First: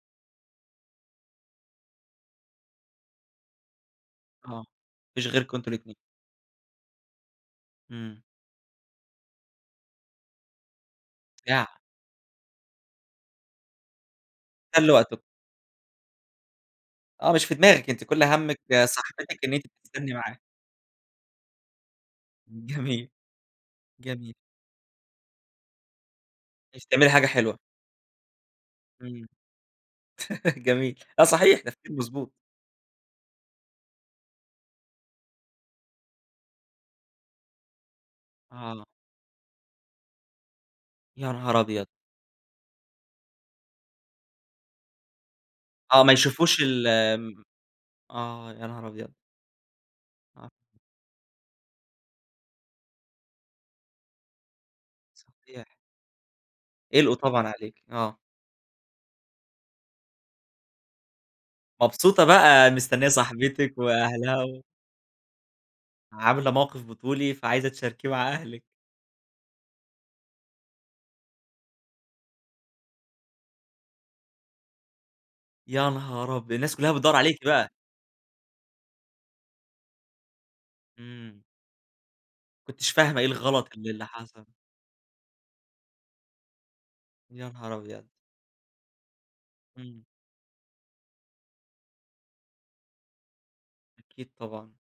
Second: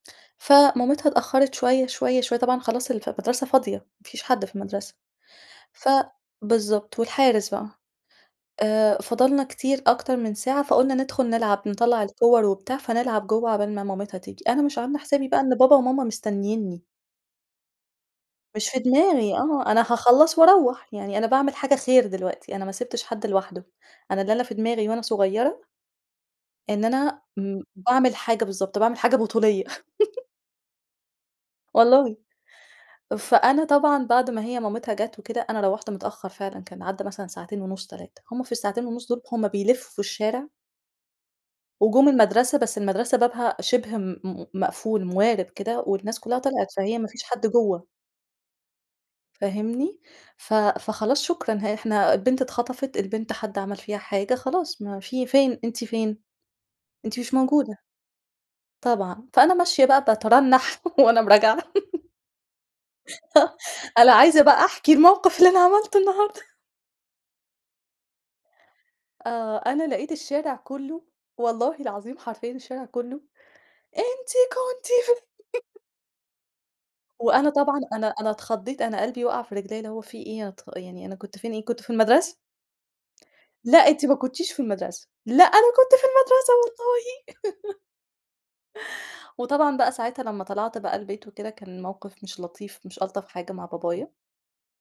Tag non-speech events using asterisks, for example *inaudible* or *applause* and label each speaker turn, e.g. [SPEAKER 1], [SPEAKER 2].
[SPEAKER 1] فمامِتها اتأخّرت شوية، شوية، شوية، طبعًا خلاص الف المَدرسة فاضية، ما فيش حد
[SPEAKER 2] آه.
[SPEAKER 1] في
[SPEAKER 2] ما
[SPEAKER 1] المَدرسة.
[SPEAKER 2] فيش غيركم أنتم
[SPEAKER 1] ف
[SPEAKER 2] الاتنين.
[SPEAKER 1] بالضبط، والحارس بقي.
[SPEAKER 2] إمم.
[SPEAKER 1] آآ فضلنا كتير أكتر من ساعة، فقُلنا ندخل نلعب،
[SPEAKER 2] يع
[SPEAKER 1] نطلّع الكوّر وبتاع فنلعب جوّه عُقبال ما مامِتها تيجي. أنا مش
[SPEAKER 2] تسلّوا
[SPEAKER 1] عاملة
[SPEAKER 2] وقتكم.
[SPEAKER 1] حسابي بقى إن بابا وماما مستنّيني.
[SPEAKER 2] آه. مش في دماغِك، أنتِ كل همِّك
[SPEAKER 1] مش في دماغي
[SPEAKER 2] صاحبتِك إن أنتِ
[SPEAKER 1] آه. أنا
[SPEAKER 2] تستنّي
[SPEAKER 1] هاخلّص
[SPEAKER 2] معاها.
[SPEAKER 1] وأروّح. يعني أنا باعمل حاجة خير دلوقتي، أنا ما سِبتش
[SPEAKER 2] جميل.
[SPEAKER 1] حد لوحده، أنا ده اللي
[SPEAKER 2] جميل.
[SPEAKER 1] أنا في دماغي وأنا صغيرة
[SPEAKER 2] اش
[SPEAKER 1] إن
[SPEAKER 2] تعملي
[SPEAKER 1] أنا
[SPEAKER 2] حاجة حلوة.
[SPEAKER 1] م باعمل حاجة بالضبط. باعمِل حاجة
[SPEAKER 2] إمم.
[SPEAKER 1] بطوليّة. *chuckles*
[SPEAKER 2] *laughs* جميل. آه صحيح، تفكير
[SPEAKER 1] والله.
[SPEAKER 2] مضبوط.
[SPEAKER 1] فأنا طبعًا بعد ما هي مامِتها جات وكده، أنا روّحت متأخّر فعلًا، كان عدّى مثلًا ساعتين ونُص، 3. هم في
[SPEAKER 2] آه.
[SPEAKER 1] الساعتين ونُص دول، هم بيلفّوا الشارع
[SPEAKER 2] يا نهار أبيض!
[SPEAKER 1] وجُم المَدرسة، بس المَدرسة بابها شِبه م م مقفول، موارِب كده
[SPEAKER 2] آه. ما
[SPEAKER 1] والناس كُلّها
[SPEAKER 2] يشوفوش
[SPEAKER 1] طلِعت، فهي ما فيش
[SPEAKER 2] الم
[SPEAKER 1] حد جوّه.
[SPEAKER 2] آه. يا نهار أبيض!
[SPEAKER 1] فاهمني؟
[SPEAKER 2] آه.
[SPEAKER 1] ف فخلاص شكرًا ها إحنا البنت اتخطفت، البنت حد عَمَل فيها حاجة خلاص، ما في فين،
[SPEAKER 2] صحيح.
[SPEAKER 1] أنتِ فين؟
[SPEAKER 2] قِلقوا
[SPEAKER 1] أنتِ مش
[SPEAKER 2] طبعًا
[SPEAKER 1] موجودة.
[SPEAKER 2] عليكِ آه.
[SPEAKER 1] طبعًا. فأنا ماشية بقى باترنّح وأنا م راجعة. *chuckles*
[SPEAKER 2] مبسوطة بقى، مستنيّة
[SPEAKER 1] *chuckles*
[SPEAKER 2] صاحبتِك
[SPEAKER 1] أنا عايزة
[SPEAKER 2] وأهلها و
[SPEAKER 1] بقى أحكي الموقف اللي أنا عملته النهارده.
[SPEAKER 2] عاملة موقف بطولي، فعايزة تشاركيه مع أهلِك.
[SPEAKER 1] آه. أنا لقيت الشارع كُلّه والله العظيم حرفيًا الشارع كُلّه، أنتِ كنتِ في *chuckles*
[SPEAKER 2] يا نهار أبي الناس كُلّها بتدوّر عليكِ
[SPEAKER 1] وأنا
[SPEAKER 2] بقى.
[SPEAKER 1] طبعًا أنا أنا اتخضّيت، أنا قلبي وَقَع في رجليّا، اللي هو في إيه يا ت يعني أنا كنت
[SPEAKER 2] إمم.
[SPEAKER 1] فين إيه! كنت في المَدرسة.
[SPEAKER 2] ما كنتيش فاهمة إيه الغلط
[SPEAKER 1] لأ،
[SPEAKER 2] ال اللي
[SPEAKER 1] أنتِ ما
[SPEAKER 2] حصل.
[SPEAKER 1] كنتيش في المَدرسة، لأ أنا كنت في المدرسة والله.
[SPEAKER 2] يا نهار
[SPEAKER 1] *laughs*
[SPEAKER 2] أبيض!
[SPEAKER 1] وطبعًا بقى
[SPEAKER 2] إمم.
[SPEAKER 1] ساعتها لمّا طَلَعت بقى البيت وكده، كان الموقف مش لطيف، مش ألطف حاجة مع بابايا.
[SPEAKER 2] أكيد طبعًا.